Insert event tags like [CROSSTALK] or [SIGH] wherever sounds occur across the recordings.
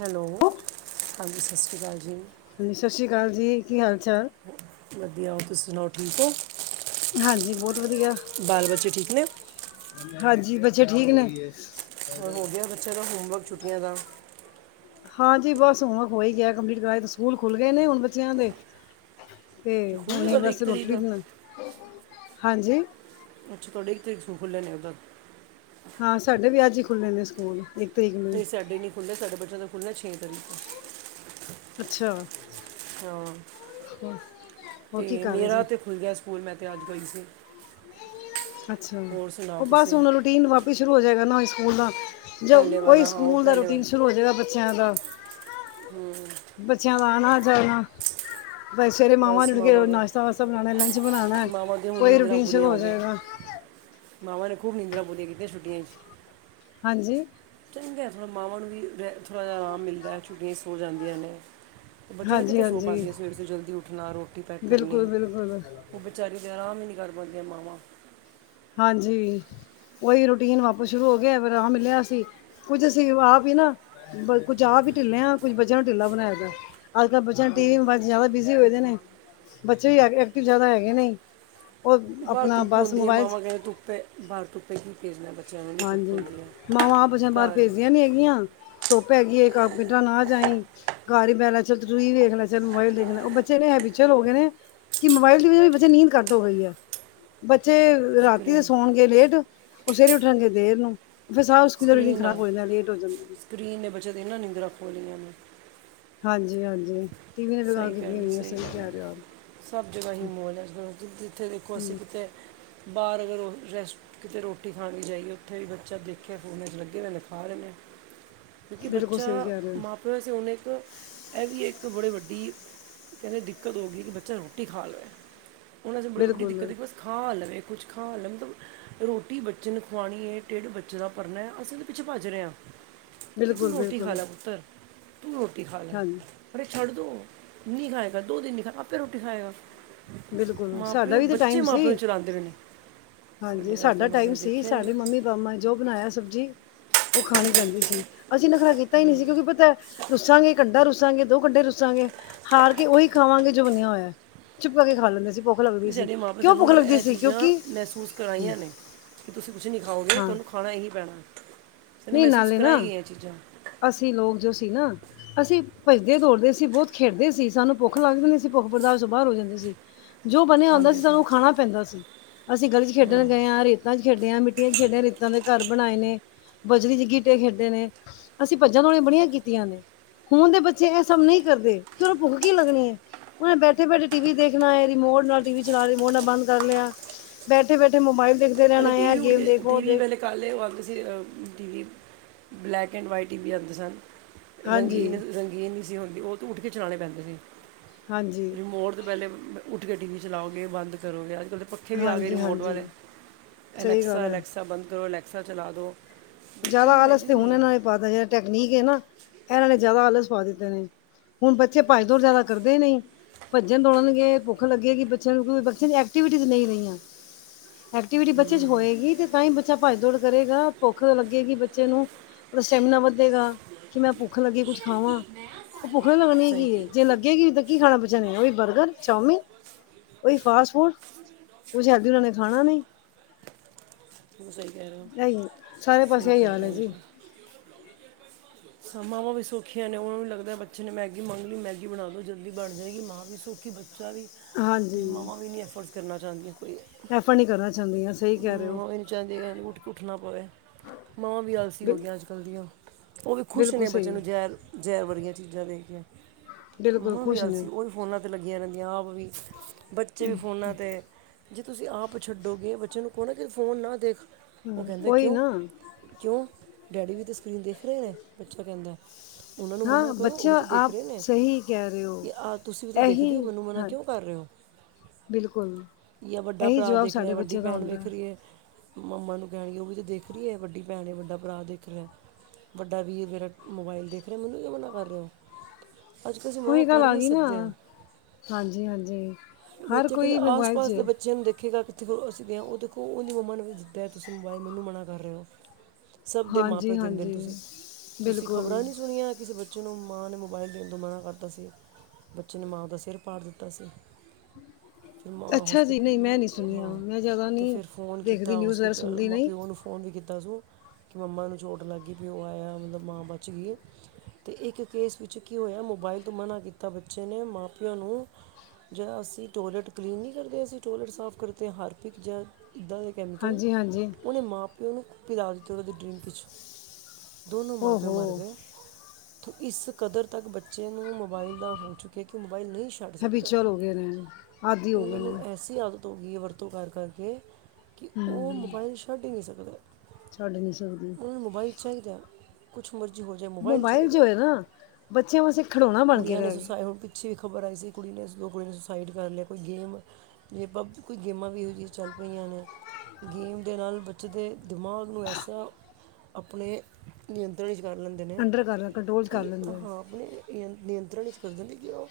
Hello, ਹਾਂਜੀ ਸਸ ਰੀ ਕਾਲ ਜੀ। ਹਾਂਜੀ ਸਤਿ ਸ਼੍ਰੀ ਅਕਾਲ ਜੀ ਕੀ ਹਾਲ ਚਾਲ ਵਦੀਆ ਓਂ ਤੁਸੀਂ ਸਨਾਓ ਠੀਕ ਓਂ। ਹਾਂਜੀ ਬਹੁਤ ਵਧੀਆ ਬਾਲ ਬੱਚੇ ਠੀਕ ਨੇ। ਹਾਂਜੀ, ਬੱਚੇ ਠੀਕ ਨੇ। ਹੋਰ ਗੇਆ ਬੱਚਿਆਂ ਨੂੰ ਹੋਮਵਰਕ ਛੁੱਟੀਆਂ ਦਾ। ਹਾਂਜੀ ਬਸ ਹੁਨ ਹੋ ਈ ਗੇਆ ਕੰਪਲੀਟ ਕਰਾਏ ਤੇ ਸਕੂਲ ਖੁੱਲ ਗਏ ਨੇ ਹੁਨ ਬੱਚਿਆਂ ਦੇ। ਤੇ ਖੁੱਲ ਗਿਆ ਹੁਨੇ ਤੁਹਾਡੇ ਬਸ ਇੱਕ ਰੋਟੀ ਤਰੀਕ ਰੁਟੀ ਬਨਾਓ, ਹਾਂਜੀ। ਅੱਛਾ ਤਾਡੇ ਇੱਕ ਤਰੀਕ ਨੂੰ ਸਕੂਲ ਖੁੱਲੇ ਨੀ ਓਦਰ ਹਾਂ ਸਾਡੇ ਵੀ ਅੱਜ ਈ ਖੁੱਲ੍ਹੇ ਨੇ ਸਕੂਲ ਇੱਕ ਤਰੀਕ ਨੂੰ ਹੀ ਨਈਂ ਸਾਡੇ ਨੀ ਖੁੱਲ੍ਹੇ ਸਾਡੇ ਬੱਚਿਆਂ ਦੇ ਖੁੱਲ੍ਹਨੇ ਛੇ ਤਰੀਕ ਨੂੰ। ਅੱਛਾ, ਹੋਰ ਕੀ ਕਰ ਰਏ ਸੀ। ਖੁੱਲ੍ਹ ਗੇਆ ਸਕੂਲ ਮੈਂ ਤੇ ਅੱਜ ਗਈ ਸੀ। ਅੱਛਾ ਹੋਰ ਸੁਣਾਓ ਓ ਬਸ ਤੁਸੀਂ ਹੁਨ ਰੂਟੀਨ ਵਾਪਿਸ ਸ਼ੁਰੂ ਹੋ ਜਾਏਗਾ ਨਾ ਓਈ ਸਕੂਲ ਦਾ। ਜ ਪਹਿਲੇ ਓਈ ਵਾਲਾ ਹਾਂ ਉਹ ਸਕੂਲ ਦਾ ਪਹਿਲੇ ਰੂਟੀਨ ਸ਼ੁਰੂ ਹੋ ਜੇਗਾ ਬੱਚਿਆਂ ਦਾ। ਹੂੰ। ਬੱਚਿਆਂ ਦਾ ਆਨਾ ਜਾਨਾ ਬਈ ਸਵੇਰੇ ਉੱਠ ਕੇ ਮਾਵਾਂ ਬਸ ਮਾਮਾ ਨੇ ਦਾ ਨਾਸ਼ਤਾ ਵਾਸਤਾ ਬਨਾਨਾ ਲੰਚ ਬਨਾਨਾ। ਮਾਮਾ ਦੇ ਹੁਣ ਓਈ ਰੂਟੀਨ ਸ਼ੁਰੂ ਹੋ ਜਾਏਗਾ। ਮਾਵਾਂ ਨੇ ਖੂਬ ਨਿੰਦਰਾਂ ਪੂਰੀ ਕੀਤੀਆਂ ਛੁੱਟੀਆਂ ਚ। ਹਾਂਜੀ। ਚੰਗਾ ਐ ਥੋੜ੍ਹਾ ਮਾਵਾਂ ਨੂੰ ਵੀ ਰ ਥੋੜ੍ਹਾ ਜਾ ਆਰਾਮ ਮਿਲਦਾ ਝੁੱਗੀਆਂ ਸੋ ਜਾਂਦੀਆਂ ਨੇ। ਓ ਬੱਚਿਆਂ ਨੂੰ ਹਾਂਜੀ ਕਿਥੇ ਸੌ ਹਾਂਜੀ ਪਾਂਦੀਆਂ ਸਵੇਰ-ਸਵੇਰੇ ਜਲਦੀ ਉੱਠਨਾ ਰੋਟੀ ਪੈਕ ਕਰਨੀ ਬਿਲਕੁਲ ਬਿਲਕੁਲ ਓ ਬੱ ਵਿਚਾਰੀ ਦੇ ਆਰਾਮ ਈ ਨਈ ਕਰ ਪਾਂਦੀਆਂ ਮਾਵਾਂ। ਹਾਂਜੀ, ਓਹੀ ਰੂਟੀਨ ਵਾਪਸ ਸ਼ੁਰੂ ਹੋ ਗੇਆ ਫੇਰ ਅਰਾਮ ਮਿਲਿਆ ਸੀ। ਕੁੱਝ ਅਸੀਂ ਆਪ ਈ ਨਾ, ਕੁੱਝ ਆਪ ਈ ਢਿੱਲੇ ਆਂ ਕੁੱਝ ਬੱਚਿਆਂ ਨੂੰ ਢਿੱਲਾ ਬਨਾਏਆ ਦਾ। ਅੱਜ-ਕੱਲ੍ਹ ਬੱਚਿਆਂ ਨੂੰ ਟੀ ਵੀ ਮੋਬੈਲ ਚ ਜ਼ਾਦਾ ਬਿਜ਼ੀ ਹੋਏ ਦੇ ਨੇ, ਬੱਚੇ ਵੀ ਐਕਟਿਵ ਜ਼ਾਦਾ ਹੈਗੇ ਨੇ। ਬਾਰ ਧੁੱਪ ਹੁੰਦੀ ਐ ਮਾਵਾਂ ਕੈਂਦੇ ਧੁੱਪ ਐ ਬਾਰ ਧੁੱਪੇ ਕੀ ਫੇਰਨਾ ਬੱਚਾ ਹਾਂਜੀ, ਮਾਵਾਂ ਆਪ ਬੱਚਿਆਂ ਨੂੰ ਬਾਰ ਘਰ ਭੇਜਦੀਆਂ ਨੀ ਹੈਗੀਆਂ। ਧੁੱਪ ਹੈਗੀ ਏ ਕਾ ਪਿੰਡਾ ਨਾ ਜਾਈ। ਘਰ ਈ ਬੈ ਲੈ ਚੱਲ ਤੂੰ ਟੀ ਵੀ ਦੇਖਲੈ ਚਲ ਮੋਬਾਈਲ ਦੇਖਲੈ ਓ ਬੱਚੇ ਐਨੇ ਹੈਪਚੁਅਲ ਹੋਗੇ ਨੇ ਕੇ ਮੋਬਾਇਲ ਦੀ ਵਜਾ ਵੀ ਬੱਚੇ ਦੀ ਨੀਂਦ ਘੱਟ ਹੋ ਗਈ ਐ, ਬੱਚੇ ਰਾਤੀ ਤੇ ਸਕਰੀਨ ਸੌਨਗੇ ਲੇਟ, ਔਰ ਸਵੇਰੇ ਉਠਨਗੇ ਦੇਰ ਨੂੰ- ਫੇਰ ਸਾਰਾ ਸਕ ਸਕਰੀਨ [UNINTELLIGIBLE] ਖਰਾਬ ਨਾਲ ਹੋ ਜਾਦਾਂ ਲੇਟ ਹੋ ਜਾਂਦੇ ਨੇ। ਸਕਰੀਨ ਨੇ ਬੱਚੇਆਂ ਦੀਆਂ ਨਾ ਨਿੰਦਰਾਂ ਖੋ ਲਈਆਂ ਨੇ। ਹਾਂਜੀ- ਹਾਂਜੀ, ਟੀ ਵੀ ਨੇ ਲਗਾ ਸਹੀ ਕੇ ਗੱਲ ਕੀਤੀਆਂ ਹੈ, ਹੋਈਆਂ ਸਹੀ ਸਈ ਗੱਲ ਹੈ। ਕੈ ਰਏਂ ਓ ਆਪ। ਸਭ ਜਗ੍ਹਾ ਈ ਮੌਲ ਐ ਜ ਜਿਥੇ ਦੇਖੋ ਅਸੀ ਹਾਂਜੀ ਕਿਤੇ ਬਾਰ ਅਗਰ ਓ ਰੈਸਟ ਕਿਤੇ ਰੋਟੀ ਖਾਨੀ ਜਾਈਏ ਓਥੇ ਵੀ ਬੱਚਾ ਦੇਖੇਆ ਫੋਨ ਲੱਗੇ ਹੋਏ ਨੇ ਖਾ ਰਏ ਨੇ। [INAUDIBLE] ਕਿਉਕਿ ਬੱਚਾ ਸਹੀ ਕਹਿ ਰਹੇ ਹੋ ਮਾਂ- ਪਿਓ ਵਾਸੇ ਹੁਣ ਇਕ ਇਹ ਵੀ ਇਕ ਬੜੇ ਵੱਡੇ- ਡੀ ਕਹਿਦੇ ਦਿੱਕਤ ਹੋ ਗਈ ਕਿ ਬੱਚਾ ਰੋਟੀ ਖਾ ਲਵੇ, ਹੁਣ ਅਸੀ ਬੜੀ ਵੱਡੀ ਬਿਲਕੁਲ ਦਿੱਕਤ ਬਸ- ਖਾ ਲਵੇ ਕੁਛ ਖਾ ਲਵੇ ਮਤਲਬ- ਰੋਟੀ ਬੱਚੇ ਨੂੰ ਖਆਣੀ ਹੈ। ਢਿੱਡ ਬੱਚੇ ਦਾ ਭਰਨਾ ਹੈ। ਅਸੀਂ ਉਹਦੇ ਪਿੱਛੇ ਭੱਜ ਰਹੇ ਹਾਂ। ਕਿ ਤੂੰ ਬਿਲਕੁਲ ਰੋਟੀ ਖਾ ਬਿਲਕੁਲ ਲੈ ਪੁੱਤਰ ਤੂੰ ਰੋਟੀ ਖਾ ਲੈ ਹਾਂਜੀ ਪਰ ਐ ਛਡ ਦੋ- ਨਹੀ ਖਾਏਗਾ ਦੋ ਦਿਨ ਨੀ ਖਾਗਾ ਆਪੇ ਰੋਟੀ ਖਾਏਗਾ। ਬਿਲਕੁਲ ਮਾਂ- ਸਾਡਾ ਪਿਓ ਵੀ ਤਾਂ ਬੱਚੇ ਟਾਈਮ ਮਾਂ- ਪਿਓ ਸੀ ਨੂੰ ਚਲਾਉਦੇ ਪਏ ਨੇ। ਸਾਡੇ ਦੇ ਅੱਜ ਤੱਕ ਮਾਂ- ਪਿਓ ਨੇ ਦੇਖਿਆ ਈ ਨੀ। ਮਾ ਜੋ ਬਣਾਇਆ ਸਬਜ਼ੀ ਉਹ ਖਾਣੀ ਪੈਂਦੀ ਸੀ, ਅਸੀ ਨਖਰਾ ਕੀਤਾ ਹੀ ਨਹੀ ਸੀ, ਕਿਉਕਿ ਪਤਾ ਐ- ਰੁੱਸਾਂਗੇ ਇ ਕੰਢਾ ਰੁੱਸਾਂਗੇ ਦੋ ਕੰਢੇ ਰੁੱਸਾਂਗੇ ਹਾਰ ਕੇ ਉਹੀ ਖਾਵਾਂਗੇ ਜੋ ਬਣਿਆ ਹੋਇਆ। ਚੁਪ ਕਰ ਕੇ ਖਾ ਲੈਂਦੇ ਸੀ, ਭੁ- ਸਾਡੇ ਮਾਂ- ਪਿਓ ਸਾਨੂੰ ਇਹ ਚੀਜਾ ਮਹਿਸੂਸ ਕਰਵਾਈਆਂ ਨੇ, ਕਿ ਤੁਸੀ ਕੁਛ ਨਹੀਂ ਖਾਓ ਗੇ ਤੁਹਾਨੂੰ- ਖਾਣਾ ਐ ਹੀ ਪੈਣਾ। ਸਾਨੂੰ ਨਹੀ ਮਹਿਸੂਸ ਨਾਲੇ ਨਾ, ਕਰਾਈ ਗਈਆਂ ਇਹ ਚੀਜ਼ਾਂ ਅਸੀ ਲੋਕ ਜੋ ਸੀ ਨਾ- ਅਸੀਂ ਭੱਜਦੇ ਦੌੜਦੇ ਸੀ ਬਹੁਤ ਖੇਡਦੇ ਸੀ ਸਾਨੂੰ ਭੁੱਖ ਲੱਗ ਜਾਦੀ ਸੀ ਭੁੱਖ ਬਰਦਾਸ਼ 'ਚ ਬਾਹਰ ਹੋ ਜਾਦੀ ਸੀ। ਜੋ ਬਣਿਆ ਹੁੰਦਾ ਸੀ, ਸਾਨੂੰ ਓਹ ਖਾਣਾ ਪੈਂਦਾ ਸੀ। ਅਸੀਂ ਗਲੀ 'ਚ ਖੇਡਣ ਗਏ ਹਾਂ, ਰੇਤਾਂ 'ਚ ਖੇਡਿਆ ਹ, ਮਿੱਟੀਆਂ 'ਚ ਖੇਡਿਆ, ਰੇਤਾਂ ਦੇ ਘਰ ਬਣਾਏ ਨੇ- ਬਜਰੀ 'ਚ ਗਿਟੇ ਖੇਡੇ ਨੇ, ਅਸੀ ਭੱਜਾਂ ਦੌੜੀਆਂ ਬੜੀਆਂ ਕੀਤੀਆਂ ਨੇ- ਹੁਣ ਦੇ ਬੱਚੇ ਇਹ ਸਭ ਨਹੀ ਕਰਦੇ, ਫੇਰ ਔਨੂੰ ਭੁੱਖ ਕੀ ਲੱਗਣੀ ਹੈ। ਉਹਨੇ ਬੈਠੇ- ਬੈਠੇ ਟੀ ਵੀ ਦੇਖਣਾ ਏ, ਰਿਮੋਟ ਨਾਲ ਟੀ ਵੀ ਚਲਾ ਰਿਮੋਟ ਨਾਲ ਬੰਦ ਕਰ ਲਿਆ। ਬੈਠੇ- ਬੈਠੇ ਮੋਬਾਇਲ ਦੇਖਦੇ ਰਹਿਣਾ ਆ, ਐ ਗੇਮ ਦੇਖ ਓ ਦੇਖ। ਕਲੇ ਉਹ ਆਂਦੇ ਸੀ, T V black and white T V ਆਉਦੇ ਸਨ। ਹਾਂਜੀ ਰੰਗੀਨ -ਰੰਗੀਨ ਨਹੀ ਸੀ ਹੁੰਦੇ, ਉਹ ਤਾਂ ਉਠ ਕੇ ਚਲਾਉਣੇ ਪੈਂਦੇ ਸੀ। ਹਾਂਜੀ ਰਿਮੋਟ ਤੋਂ ਪਹਿਲੇ ਉਠ ਕੇ ਟੀ ਵੀ ਚਲਾਓਗੇ ਬੰਦ ਕਰੋਗੇ ਅਜ ਕਲ ਤ- ਪੱਖੇ ਵੀ ਆ ਗਏ ਹਾਂਜੀ ਰਿਮੋਟ ਵਾਲੇ, ਹਾਂਜੀ ਸਹੀ ਗੱਲ ਐਲੈਕਸਾ- ਹੈ ਐਲੈਕਸਾ ਬੰਦ ਕਰੋ ਐਲੈਕਸਾ ਚਲਾ ਦੋ। ਜਿਆਦਾ ਆਲਸ ਤੇ ਹੁਣ ਇਹਨਾ ਨੇ ਪਾਤਾ ਜਿਹੜ ਟੈਕਨੀਕ ਹੈ ਨਾ, ਇਹਨਾ ਨੇ ਜਿਆਦਾ ਆਲਸ ਪਾ ਦਿੱਤੇ ਨੇ- ਹੁਣ ਬੱਚੇ ਭੱਜ ਦੋੜ ਜਿਆਦਾ ਕਰਦੇ ਨਹੀ- ਭੱਜਣ- ਦੌੜਨਗੇ ਭੁੱਖ ਲੱਗੇਗੀਂ ਬੱਚਿਆਂ ਨੂੰ ਬੱਚਿਆਂ ਦੀ ਐਕਟੀਵਿਟੀਸ ਨਹੀ ਰਹੀਆਂ। ਐਕਟੀਵਿਟੀ ਬੱਚੇ 'ਚ ਹੋਏਗੀ ਤੇ ਤਾਂ ਹੀ ਬੱਚਾ ਭੱਜ ਦੌੜ ਕਰੇਗਾ ਭ- ਭੁੱਖ ਲੱਗੇਗੀ ਬੱਚੇ ਨੂੰ, ਉਹਦਾ ਸਟੈਮੀਨਾ ਵੱਧੇਗਾ। ਕਿ ਮੈ ਭੁੱਖ ਲਗੀ ਕੁਛ ਖਾਵਾਂ, ਉਹ ਭੁੱਖ ਨੇ ਲੱਗਣੀ ਸਹੀ ਕਿ ਜੇ ਲੱ- ਤੁਸੀਂ ਗੇਗੀ ਤੇ ਕੀ ਖਾਣਾ ਬੱਚੇਆਂ ਨੇ ਉਹ ਵੀ ਬਰਗਰ, ਚਾਮਿਨ- ਐਈ ਫਾਸਟ ਫੂਡ, ਕੁਛ ਹੈਲਦੀ ਉਨਾ ਨੇ ਖਾਣਾ ਨਹੀ। ਸਹੀ ਕਹਿ ਰਹੇ ਹੋ- ਇਹੀ ਸਾਰੇ ਸਹੀ ਪਾਸੇ ਇਹੀ ਕਹਿ ਰਹੇ ਹੋ, ਹਾਂਜੀ। [INAUDIBLE] ਸ ਮਾਵਾਂ ਵੀ ਸੌਖੀਆਂ ਨੇ ਉਹਨਾ ਵੀ ਲਗਦਾ ਬੱਚੇ ਨੇ ਮੈਗੀ ਮੰਗ ਲਈ ਮੈਗੀ ਬਣਾ ਦਿਉ ਜਲਦੀ ਬਣ ਜਾਏਗੀ, ਮਾਂ ਵੀ ਸੌਖੀ ਬੱਚ- ਬੱਚਾ ਵੀ ਤੇ ਹਾਂਜੀ ਮਾਵਾਂ ਵੀ ਇਨੀ ਐਫੋਟਸ ਕਰਨਾ ਚਾਹੁੰਦੀਆਂ ਕੋਈ- ਐਫਟ ਨੀ ਕਰਨਾ ਚਾਹੁੰਦੀਆਂ ਸਹੀ ਕਹਿ ਰਹੇ ਹੋ। ਜਾਂ ਦੀ ਵਾਰੀ ਉਠ ਉਠਣਾ ਪਵੇ- ਮਾਵਾਂ ਵੀ ਆਲਸੀ ਹੋ ਬਿਲ ਗਈਆਂ ਅਜ ਕਲ ਦੀਆ, ਉਹ ਤੇ ਖੁਸ਼ ਬਿਲਕੁਲ ਨੇ ਬੱਚੇ ਸਹੀ ਨੂੰ ਜੈਰ- ਜ਼ੈਰ ਵੜਗੀਆਂ ਚੀਜਾ ਦੇ ਕੇ, ਬਿਲਕੁਲ ਨੂੰ ਵੀ ਖੁਸ਼ ਨੇ ਅਲਸੀ ਉਹ- ਫੋਨਾਂ 'ਤੇ ਲੱਗੀਆਂ ਰਹਿੰਦੀਆਂ ਆਪ ਵੀ, ਬੱਚੇ ਵੀ ਫੋਨਾ 'ਤੇ- ਜੇ ਤੁਸੀਂ ਆਪ ਛੱਡੋਗੇ ਬੱਚੇ ਨੂੰ ਕਹੋ ਨਾ ਕੇ ਫੋਨ ਨਾ ਦੇਖ, ਉਹ ਹਮ ਕਹਿੰਦੇ ਉਹੀ ਕਿਉਂ? ਨਾ ਕਿਉਂ, ਡੈਡੀ ਵੀ ਤਾਂ ਸਕਰੀਨ ਦੇਖ ਰਹੇ ਨੇ ਬੱਚਾ ਕਹਿੰਦਾ। ਉਹਨਾਂ ਨੂੰ ਹਾਂ ਮਨਾ ਕਰੋ ਉਹ ਵੀ ਬੱਚਾ ਤਾਂ ਦੇਖ ਆਪ ਰਹੇ ਨੇ, ਸਹੀ ਕਹਿ ਰਹੇ ਹੋ ਕਿ ਆਹ ਤੁਸੀਂ ਵੀ ਤਾਂ ਦੇਖਦੇ ਹੋ, ਇਹੀ ਮੈਨੂੰ ਮਨਾ ਹਾਂ ਕਿਉਂ? ਕਰ ਰਹੇ ਓ, ਬਿਲਕੁਲ ਯਾ ਵੱਡਾ ਇਹੀ ਭਰਾ ਜਵਾਬ ਦੇਖ ਰਿਹਾ, ਸਾਡੇ ਵੱਡੀ ਬੱਚੇ ਦਾ ਭੈਣ ਹੁੰਦਾ ਵੇਖ ਹੈ। ਰਹੀ ਏ। ਮੰਮਾ ਨੂੰ ਕਹਿਣਗੇ ਉਹ ਵੀ ਤਾ ਦੇਖ ਰਹੀ ਏ, ਵੱਡੀ ਭੈਣ ਵੱਡਾ ਭਰਾ ਦੇਖ ਰਿਹਾ। ਵੱਡਾ ਵੀਰ ਮੇਰਾ ਮੋਬਾਇਲ ਦੇਖ ਰਿਹਾ, ਮੈਨੂੰ ਕਿਉਂ ਮਨਾ ਕਰ ਰਹੇ ਓ। ਅੱਜ-ਕੱਲ ਅਸੀਂ ਮਨਾ ਉਹੀ ਗੱਲ ਕਰ ਈ ਆ ਨਹੀ ਗਈ ਨਾ ਸਕਦੇ। ਹਾਂਜੀ ਹਾਂਜੀ ਹਰ ਬੱਚੇ ਕਹਿੰਦੇ, ਕੋਈ ਮੋਬਾਇਲ 'ਚ ਆਸ-ਪਾਸ ਦੇ ਹੈ। ਬੱਚਿਆਂ ਨੂੰ ਦੇਖੇਗਾ ਦੇਖੋ ਅਸੀਂ ਵਿ ਹਾਂ ਉਹ ਦੇਖੋ, ਉਹਦੀ ਮੰਮਾ ਨੇ ਵੀ ਦਿੱਤਾ ਤੁਸੀ ਮੈਨੂੰ ਮੋਬਾਈਲ ਮਨਾ ਕਰ ਰਹੇ ਹੋ। ਸਬ ਦੇ ਮਾਂ-ਪਿਓ ਹਾਂਜੀ ਦਿੰਦੇ ਨੇ ਹਾਂਜੀ ਤੁਸੀ, ਤੁਸੀ ਬਿਲਕੁਲ ਖ਼ਬਰਾਂ ਨੀ ਸੁਣੀਆਂ ਕਿਸੇ ਬੱਚੇ ਬੱਚੇ ਨੂੰ, ਮਾਂ ਨੇ ਮੋਬਾਈਲ ਦੇਣ ਤੋ ਮਨਾ ਕਰਤਾ ਸੀ। ਬੱਚੇ ਨੇ, ਮਾਂ ਦਾ ਸਿਰ ਪਾੜ ਦਿੱਤਾ ਸੀ। ਫਿਰ ਮਾਂ ਅੱਛਾ ਜੀ ਨਹੀਂ ਮੈਂ ਨਹੀਂ ਹੌਸਪੀਟਲ ਸੁਣੀਆਂ ਹਾਂ, ਮੈਂ ਜ਼ਿਆਦਾ ਤੇ ਨਹੀਂ ਫਿਰ ਫੋਨ ਦੇਖਦੀ ਕੀਤਾ ਉਸ ਨਿਊਜ਼ ਵਗੈਰਾ ਸੁਣਦੀ ਨਹੀਂ ਉਹਨੂੰ ਫੋਨ ਵੀ ਕੀਤਾ ਸੁੰ, ਕਿ ਮੰਮਾ ਨੂੰ ਚੋਟ ਲੱਗ ਗਈ ਪਿਓ ਆਇਆ, ਮਤਲਬ ਮਾਂ ਬਚ ਗਈ। ਤੇ ਇੱਕ ਕੇਸ ਵਿੱਚ ਕੀ ਹੋਇਆ, ਮੋਬਾਇਲ ਤੋਂ ਮਨਾ ਕੀਤਾ ਬੱਚੇ ਨੇ ਮਾਂ-ਪਿਓ ਨੂੰ। ਜਾਂ ਅਸੀਂ, ਟੋਲਟ ਕਲੀਨ ਨਹੀਂ ਕਰਦੇ, ਅਸੀਂ ਟੋਲਟ ਸਾਫ਼ ਕਰਦੇ ਆਂ, ਹਾਰਪਿਕ ਜਾਂ ਇੱਦਾਂ ਦੇ ਕੈਮੀਕਲ ਹਾਂਜੀ ਹਾਂਜੀ ਉਹਨੇ ਮਾਂ-ਪਿਓ ਨੂੰ ਪਿਲਾ ਦਿੱਤੀ, ਉਹਨਾਂ ਦੀ ਡਰਿੰਕ'ਚ। ਦੋਨੋ ਮਾਂ-ਪਿਓ ਓਹੋ ਮਰ ਗਏ। ਇਸ ਕਦਰ ਤੱਕ ਬੱਚੇ ਨੂੰ ਮੋਬਾਇਲ ਦਾ ਹੋ ਚੁੱਕਿਆ, ਕਿ ਮੋਬਾਇਲ ਨਹੀਂ ਛੱਡ ਸਕਦੇ, ਹੈਬੀਚੁਅਲ ਹੋ ਗਏ ਨੇ ਆਦੀ ਹੋ ਉਹਨਾਂ ਗਏ ਨੂੰ ਨੇ ਐਸੀ ਆਦਤ ਹੋ ਗਈ ਏ ਵਰਤੋਂ ਕਰ-ਕਰਕੇ ਹੂੰ ਮੋਬਾਈਲ ਛੱਡ ਈ ਨਹੀਂ ਸਕਦੇ। ਛੱਡ ਨਹੀ ਸਕਦੇ। ਉਹਨਾਂ ਨੂੰ ਮੋਬਾਈਲ ਚਾਈਦਾ। ਕੁਛ ਮਰਜ਼ੀ ਹੋਜੇ ਮੋਬਾਈਲ ਮੋਬਾਇਲ ਚਾਹੀਦਾ, ਜੋ ਹੈ ਨਾ ਬੱਚਿਆਂ ਵਾਸਤੇ ਖਿਡੌਣਾ ਬਣ ਕੇ ਕੁੜੀਆਂ ਨੇ ਰਹਿ ਸੂਸਾਇਡ ਗਿਆ ਹੋਣ ਪਿੱਛੇ ਵੀ ਖ਼ਬਰ ਆਈ ਸੀ, ਕੁੜੀ ਨੇ ਕੁੜੀ ਨੂੰ ਸੁਸਾਈਡ ਕਰ ਲਿਆ, ਕੋਈ ਗੇਮ ਜੇ ਪਬ, ਕੋਈ ਗੇਮਾਂ ਵੀ ਇਹੋ ਜਿਹੀਆਂ ਚੱਲ ਪਈਆਂ ਨੇ, ਗੇਮ ਦੇ ਨਾਲ ਬੱਚੇ ਦੇ ਦਿਮਾਗ ਨੂੰ ਐਸਾ, ਆਪਣੇ ਨਿਯੰਤਰਣ ਵਿੱਚ ਕਰ ਲੈਂ ਦੇ ਨੇ, ਅੰਡਰ ਕਰ ਕੰਟਰੋਲ ਕਰ ਕਿ ਲੈਂਦੇ ਆ ਹਾਂ ਆਪਣੇ ਨਿਯੰਤਰਣ'ਚ ਕਰਦੇ ਨੇ, ਕਿ ਉਹ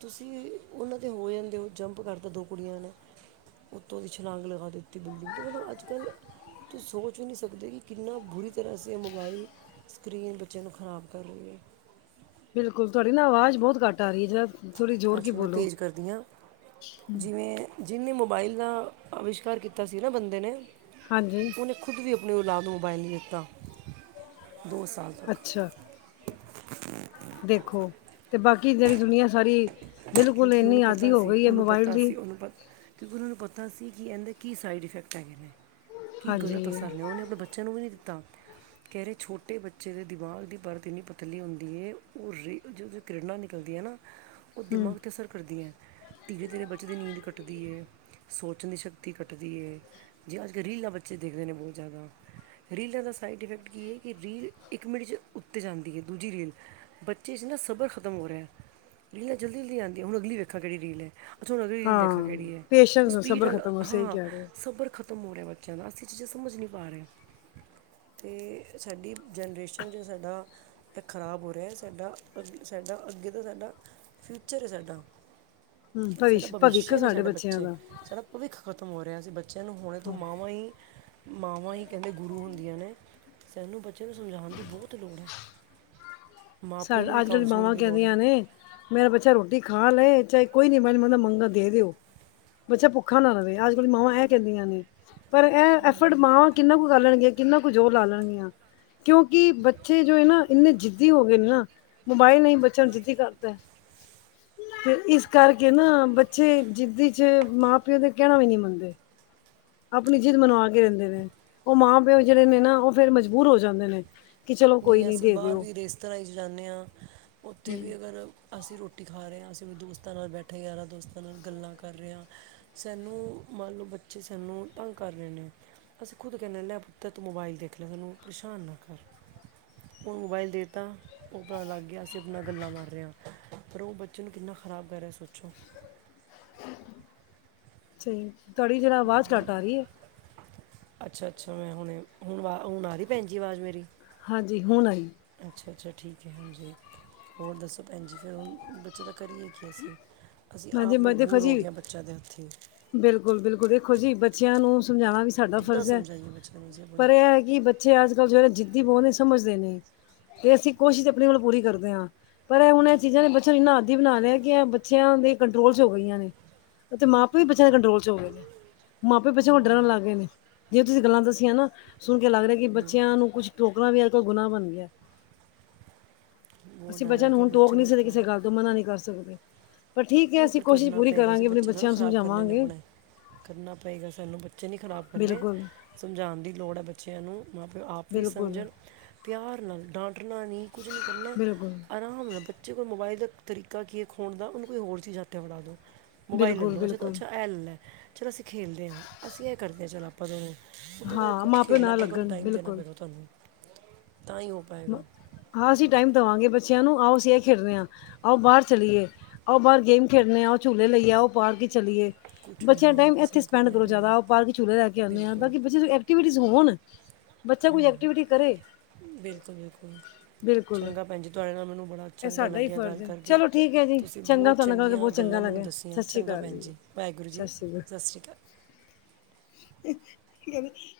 ਤੁਸੀਂ, ਉਹਨਾਂ ਦੇ ਹੋ ਜਾਂਦੇ ਓ ਜੰਪ ਕਰਤਾ ਦੋ ਕੁੜੀਆਂ ਨੇ। ਉੱਤੋਂ ਦੀ ਛਲਾਂਗ ਲਗਾ ਦਿੱਤੀ ਬਿਲਡਿੰਗ ਤੋਂ, ਮਤਲਬ ਅੱਜ ਅੱਜ-ਕੱਲ, ਤੁਸੀਂ ਸੋਚ ਵੀ ਨਹੀਂ ਸਕਦੇ ਕਿ ਕਿੰਨਾ ਬੁਰੀ ਤਰ੍ਹਾਂ ਅਸੀਂ ਆ ਮੋਬਾਈਲ ਸਕ੍ਰੀਨ, ਬੱਚਿਆਂ ਨੂੰ ਖ਼ਰਾਬ ਕਰ ਰਹੀ ਏ। ਬਿਲਕੁਲ, ਤੁਹਾਡੀ ਨਾ ਅਵਾਜ਼ ਬਹੁਤ ਘੱਟ ਆ ਰਹੀ ਏ ਅੱਛਾ, ਮੈਂ ਤੇਜ਼ ਕਰਦੀ ਆ, ਜਿਵੇਂ ਜਿੰਨੇ ਮੋਬਾਈਲ ਦਾ ਅਵਿਸ਼ਕਾਰ ਕੀਤਾ ਸੀ ਨਾ ਬੰਦੇ ਨੇ, ਹਾਂਜੀ ਉਹਨੇ ਖੁਦ ਵੀ ਆਪਣੀ ਔਲਾਦ ਨੂੰ ਮੋਬਾਇਲ ਨਹੀਂ ਦਿੱਤਾ, ਦੋ ਸਾਲ। ਤੱਕ ਅੱਛਾ। ਦੇਖੋ, ਅਤੇ ਬਾਕੀ ਜਿਹੜੀ ਦੁਨੀਆ ਸਾਰੀ, ਬਿਲਕੁਲ ਕਿਉਂਕਿ ਇੰਨੀ ਉਹਨੂੰ ਆਦੀ ਪਤਾ ਹੋ ਸੀ ਗਈ ਏ ਉਹਨੂੰ ਮੋਬਾਈਲ ਪਤਾ ਦੀ। ਸੀ ਉਹਨੂੰ ਪਤ ਕਿਉਂਕਿ ਉਹਨਾਂ ਨੂੰ ਪਤਾ ਸੀ ਕਿ ਐਂਦੇ ਕੀ ਸਾਈਡ ਇਫੈਕਟ ਹੈਗੇ ਨੇ, ਕੀ ਗਲਤ ਹਾਂਜੀ ਅਸਰ ਨੇ ਉਹਨੇ ਆਪਣੇ ਬ ਬੱਚਿਆਂ ਨੂੰ ਵੀ ਨਹੀਂ ਦਿੱਤਾ। ਕਹਿ ਰਹੇ ਛੋਟੇ ਬੱਚੇ ਦੇ ਦਿਮਾਗ ਦੀ ਪਰਤ ਇੰਨੀ ਪਤਲੀ ਹੁੰਦੀ ਏ, ਉਹ ਰੇ ਜਦੋਂ ਕਿਰਨਾ ਨਿਕਲਦੀ ਏ ਨਾ ਹ ਉਹ ਦਿਮਾਗ ਤੇ ਅਸਰ ਕਰਦੀਆਂ, ਧੀਰੇ-ਧੀਰੇ ਬੱਚੇ ਦੀ ਨੀਂਦ ਕਟਦੀ ਏ, ਸੋਚਣ ਦੀ ਸ਼ਕਤੀ ਘਟਦੀ ਏ। ਜੇ ਅੱਜ-ਕੱਲ ਰੀਲਾਂ ਬੱਚੇ ਦੇਖਦੇ ਨੇ ਬਹੁਤ ਜ਼ਿਆਦਾ। ਰੀਲਾਂ ਦਾ ਸਾਈਡ ਇਫੈਕਟ ਕੀ ਏ, ਕਿ ਰੀਲ ਇੱਕ ਮਿੰਟ 'ਚ ਉੱਤੇ ਜਾਂਦੀ ਏ, ਦੂਜੀ ਰੀਲ ਬੱਚੇ 'ਚ ਨਾ ਸਬਰ ਖ਼ਤਮ ਹੋ ਰਿਹਾ। ਰੀਲਾਂ ਜਲਦੀ-ਜਲਦੀ ਆਂਦੀਆਂ, ਹੁਣ ਅਗਲੀ ਵੇਖਾਂ ਕਿਹੜੀ ਰੀਲ ਐ। ਅੱਛਾ, ਹੁਣ ਉਹ ਰੀਲ ਹਾਂ ਦੇਖਾ ਕਿਹੜੀ ਐ। ਪੇਸ਼ੈਂਸ ਸਪੀਡ ਸਬਰ ਅਲ ਖਤਮ ਹੋ ਸਹੀ ਹਾਂ, ਕਹਿ ਰਹੇ ਹੋ ਸਬਰ ਖ ਤੇ ਮੂੜ ਏ ਬੱਚਿਆਂ ਦਾ, ਅਸੀਂ ਇਹ ਚੀਜ਼ਾਂ ਸਮਝ ਨੀ ਪਾ ਰ‌ਏਆਂ। ਤੇ ਸਾਡੀ ਜਨਰੇਸ਼ਨ, ਜੋ ਸਾਡਾ ਐਹ ਖ਼ਰਾਬ ਹੋ ਰਿਐ ਸਾਡਾ, ਅਗੇ ਸਾਡਾ, ਅੱਗੇ ਤੋਂ ਸਾਡਾ ਫਿਊਚਰ ਐ ਸਾ ਡਾ, ਹੂੰ ਸਾਡਾ ਭਵਿਸ਼ ਭਵਿੱਖ ਬਵਿੱਸ਼ੇ ਨੇ ਸਾਡੇ ਬੱਚਿਆਂ ਬੱਚੇ, ਦਾ ਸਾਡਾ ਭਵਿੱਖ ਖ਼ਤਮ ਹੋ ਰਿਆ, ਅਸੀਂ ਬੱਚਿਆਂ ਨੂੰ ਹੁਣੇ ਤੋਂ ਮਾਵਾਂ ਈ, ਮਾਵਾਂ ਈ ਕਹਿੰਦੇ ਗੁਰੂ ਹੁੰਦੀਆਂ ਨੇ ਸਾਂਨੂੰ ਬੱਚਿਆਂ ਨੂੰ ਸਮਝਾਣ ਦੀ ਬੋਤ ਲੋੜ ਐ। ਸਾ ਅੱਜ-ਕੱਲ੍ਹ ਮਾਵਾਂ ਕਹਿੰਦੀਆਂ ਨੇ ਮੇਰਾ ਬੱਚਾ ਰੋਟੀ ਖਾ ਲ‌ਏ, ਚਾਹੇ ਕੋਈ ਨੀ ਮੈ ਮਦਾ ਮੰਗਾਂ ਦੇ ਦਿਓ, ਬੱਚਾ ਭੁੱਖਾ ਨਾ ਰਵੇ। ਅੱਜ-ਕੱਲ੍ਹ ਮਾਵਾਂ ਐ ਕਹਿੰਦੀਆਂ ਨੇ। ਪਰ ਐ ਐਫ਼ਡ ਮਾਵਾਂ ਕਿੰਨਾ ਕੁ ਕਰ ਲੈਣਗੀਆਂ, ਕਿੰਨਾ ਕੁ ਜ਼ੋਰ ਲਾ ਲੈਣਗੀਆਂ। ਕਿਉਂਕਿ, ਬੱਚੇ ਜੋ ਏ ਨਾ ਇੰਨੇ ਜਿੱਦੀ ਹੋਗੇ ਨੇ ਨਾ, ਮੋਬਾਇਲ ਨੇ ਈ ਬੱਚਿਆਂ ਨੂੰ ਜਿੱਦੀ ਕਰਤੈ। ਤੇ ਇਸ ਕਰਕੇ ਨਾ, ਬੱਚੇ ਜਿਦੀ 'ਚ ਮਾਂ ਪਿਓ ਦੇ ਕੈਣਾ ਵੀ ਨੀ ਮੰਨਦੇ। ਆਪਣੀ ਜਿੱਦ ਮਨਵਾ ਕੇ ਰੈਂਦੇ ਨੇ, ਓ ਮਾਂ ਪਿਓ ਜੇੜੇ ਨੇ ਨਾ ਓ ਫੇਰ ਮਜਬੂਰ ਹੋ ਜਾਂਦੇ ਨੇ। ਕਿ ਚਲੋ ਕੋਈ ਨੀ ਅਸੀਂ ਦੇ ਬਾਰ ਦਿਓ ਵੀ ਰੇਸਤਰਈ 'ਚ ਜਾਂਨੇ ਆ, ਉੱਥੇ ਵੀ ਅਗਰ ਅਸੀਂ ਰੋਟੀ ਖਾ ਰੇਆ, ਅਸੀਂ ਦੋਸਤਾਂ ਨਾਲ ਬੈਠੇ, ਯਾਰਾਂ ਦੋਸਤਾਂ ਨਾਲ ਗੱਲਾਂ ਕਰ ਰਿਆ ਸਾਨੂੰ ਮੰਨ ਲੋ, ਬੱਚੇ ਸਾਨੂੰ ਤੰਗ ਕਰ ਰਹੇ ਨੇ ਅਸੀਂ ਖੁਦ ਕਹਿੰਨੇ ਹੁੰਨੇ ਆ, ਪੁੱਤਰ ਤੂੰ ਮੋਬਾਈਲ ਦੇਖ ਲੈ ਸਾਨੂੰ ਪਰੇਸ਼ਾਨ ਨਾ ਕਰ। ਓਹਨੂੰ ਮੋਬਾਈਲ ਦੇਤਾ, ਓ ਅਪਣਾ ਲੱਗ ਗਿਆ ਅਸੀਂ ਆਪਣਾ ਗੱਲਾਂ ਮਾਰ ਰ‌ਏਆ। ਪਰ ਓ ਬੱਚੇ ਨੂੰ ਕਿੰਨਾ ਖ਼ਰਾਬ ਕਰ ਰਿਐ, ਸੋਚੋ। ਸਈ ਬਹੁਤ ਬੁਰਾ ਅੱਛਾ-ਅੱਛਾ ਮੈਂ ਹੁਣੇ, ਹੁਣ ਵਾ ਹੁਣ ਆਗੀ ਭੈਣ ਜੀ ਆਵਾਜ਼ ਮੇਰੀ? ਹਾਂਜੀ, ਹੁਣ ਆਈ। ਅੱਛਾ-ਅੱਛਾ ਠੀਕ ਐ, ਹਾਂਜੀ। ਹੋਰ ਦੱਸੋ ਭੈਣ ਜੀ, ਫਿਰ ਹੁਣ ਬੱਚੇ ਦਾ ਕਰੀਏ ਕੀ ਅਸੀਂ? ਅਸੀਂ ਆਪ ਮਜ਼ਬੂਰ ਹੋਗੇਆ, ਬੱਚਿਆਂ ਦੇ ਹੱਥੀਂ। ਬਿਲਕੁੱਲ-ਬਿਲਕੁਲ ਵੇਖੋ ਜੀ, ਬੱਚਿਆਂ ਨੂੰ ਸਮਝਾਣਾ ਵੀ ਸਾਡਾ ਕਿੱਦਾਂ ਫਰਜ਼ ਐ। ਸਮਝਾਈਏ ਬੱਚਿਆਂ ਨੂੰ ਅਸੀਂ ਆਪਣੇ ਪਰ ਐ ਕੀ ਬੱਚੇ ਅੱਜ-ਕੱਲ੍ਹ ਜੋ ਐ ਨਾ ਜਿੱਦੀ ਬੋ ਨੇ ਸਮਝਦੇ ਨੀ ਤੇ ਅਸੀਂ ਕੋਸ਼ਿਸ਼ ਆਪਣੇ ਵਲੋਂ ਪੂਰੀ ਕਰਦੇ ਆ। ਪਰ ਐ ਹੁਣ, ਐ ਚੀਜ਼ਾਂ ਨੇ ਬੱਚਿਆਂ ਨੂੰ ਇੰਨਾ ਆਦੀ ਬਣਾ ਲਿਆ ਕਿ, ਐਹ ਬੱਚਿਆਂ ਦੇ ਕੰਟਰੋਲ 'ਚ ਹੋ ਗਈਆਂ ਨੇ ਤੇ ਮਾਂ ਤੁਹੀਂ ਬੱਚਿਆਂ ਦੇ ਕੰਟਰੋਲ 'ਚ ਹੋ ਗਏ ਨੇ, ਮਾਪੇ ਬੱਚਿਆਂ ਕੋਲ਼ ਡਰਨ ਲੱਗ ਗਏ ਨੇ। ਜੇ ਤੁਸੀਂ ਗੱਲਾਂ ਦੱਸੀਆਂ ਨਾ ਸੁਣ ਕੇ ਲੱਗ ਰਿਐ ਕੀ, ਬੱਚਿਆਂ ਨੂੰ ਕੁੱਛ ਟੋਕਣਾ ਵੀ ਅੱਜ-ਕਲ੍ਹ ਗੁਨਾਂਹ ਬਣ ਗਿਆ। ਬਹੁਤ ਅਸੀਂ ਡਰ ਬੱਚਿਆਂ ਅੱਜ ਨੂੰ ਹੁਣ ਕੱਲ੍ਹ ਟੋਕ ਬੱਚੇ ਨੀ ਬਹੁਤ ਸਕਦੇ ਕਿਸੇ ਖਰਾਬ ਗੱਲ ਤੋਂ ਮਨਾ ਨੀ ਕਰ ਸਕਦੇ। ਪਰ ਠੀਕ ਹੈ ਨਈ ਅਸੀਂ ਪਰ ਕੋਸ਼ਿਸ਼ ਕਰਨਾ ਪੂਰੀ ਪਏਗਾ ਜੀ, ਕਰਾਂਗੇ ਆਪਣੇ ਬੱਚੇ ਥੋੜ੍ਹਾ ਬੱਚਿਆਂ ਨੂੰ ਖ਼ਰਾਬ ਕਰਨੇ ਨੇ ਸਮਝਾਵਾਂਗੇ ਅਪਣੇ। ਕਰਨਾ ਪਏਗਾ ਸਾਨੂੰ ਬੱਚੇ ਨੀ ਖ਼ਰਾਬ ਕਰਨੇ, ਬਿਲਕੁਲ। ਸਮਝਾਣ ਦੀ ਲੋੜ ਐ ਬੱਚਿਆਂ ਨੂੰ। ਮਾਂ ਪਿਓ ਆਪ ਵੀ ਬਿਲਕੁਲ, ਸਮਝਣ, ਪਿਆਰ ਨਾਲ ਡਾਂਟਣਾ ਨੀ ਕੁਝ ਨੀ ਕਰਨਾ ਬਿਲਕੁਲ, ਆਰਾਮ ਨਾਲ, ਬੱਚੇ ਕੋ ਮੋਬਾਈਲ ਦਾ ਤਰੀਕਾ ਕੀ ਐ ਖੋਣ ਦਾ, ਓਹਨੂੰ ਕੋਈ ਹੋਰ ਚੀਜ਼ਾਂ ਉਤੇ ਫੜਾ ਦੋ, ਮੋਬਾਈਲ ਬਿਲਕੁਲ, ਲੈਲੌ, ਅਸੀਂ ਬਿਲਕੁਲ। ਅੱਛਾ ਐ ਲੈਲ਼ਾ। ਚਲੋ ਅਸੀਂ ਖੇਲਦੇ ਆ, ਅਸੀਂ ਐ ਕਰਦੇ ਚਲੋ ਆ ਪਤਾ ਉਦੇ ਨਾਲ ਹਾਂ ਖੁਦ ਮਾਂ ਪਿਓ ਖੇਲਣਾ ਨਾ ਪਏਗਾ, ਉਨੂੰ ਲੱਗਣ ਟਾਈਮ ਦੇਣਾ ਬਿਲਕੁਲ। ਪ‌ਏਗਾ ਤੁਹਾਨੂੰ ਤਾਂ ਈ ਓ ਪਾਏਗਾ। ਮ- ਹਾਂ ਅਸੀਂ ਟਾਈਮ ਦਵਾਂਗੇ ਬੱ ਚਿਆਂ ਨੂੰ, ਆਓ ਅਸੀਂ ਏ ਖੇਡਣੇ ਆ, ਆਓ ਬਾਰ ਚਲੀਏ, ਆਓ ਬਾਰ ਗੇਮ ਖੇਡਣੇ ਆ ਝੂੱਲੇ ਲਈਏ, ਆਓ ਪਾਰਕ ਚਲੀਏ, ਕੁਝ ਵੀ ਬੱਚਿਆਂ ਹਾਂ ਦਾ ਟਾਈਮ ਐਸੇ ਐਥੇ ਨੂੰ ਸਪੈਂਡ ਕਰਨਾ ਹੀ ਕਰੋ ਪਏਗਾ ਜਾਦਾ, ਆਓ ਪਾਰਕ ਚੂਲੈ ਕੇ ਆਨੇ ਆ ਬਿਲਕੁਲ ਤਾਂਕੀ ਬੱਚੇ ਨੂੰ ਐਕਟੀਵਿਟੀਜ਼ ਹੋਣ, ਬੱਚਾ ਕੋਈ ਐਕਟੀਵਿਟੀ ਕਰੇ। ਬਿਲਕੁੱਲ-ਬਿਲਕੁੱਲ। ਬਿਲਕੁਲ। ਚੰਗਾ ਭੈਣ ਜੀ, ਤੁਹਾਡੇ ਨਾਲ ਮੈਨੂੰ ਬੜਾ ਇਹ ਚੰਗਾ ਸਾਡਾ ਹੀ ਲੱਗਿਆ ਗੱਲ ਫਰਜ਼ ਹੈ ਕਰਕੇ, ਚਲੋ ਠੀਕ ਹੈ ਜੀ ਤੁਸੀਂ ਬੋ ਚੰਗਾ ਤੁਹਾਡੇ ਨਾਲ ਗੱਲ ਕਰਕੇ ਚੰਗੀਆਂ ਬਹੁਤ ਚੰਗਾ ਗੱਲਾਂ ਮੈਨੂੰ ਲੱਗਿਆ ਸਤਿ ਦੱਸੀਆਂ, ਸ਼੍ਰੀ ਚੰਗਾ ਅਕਾਲ ਭੈਣ ਜੀ, ਵਾਏਗੁਰੂ ਸਤਿ ਜੀ, ਸ਼੍ਰੀ ਅਕਾਲ ਸਸ ਸ਼੍ਰੀ ਕਾਲ। [UNINTELLIGIBLE]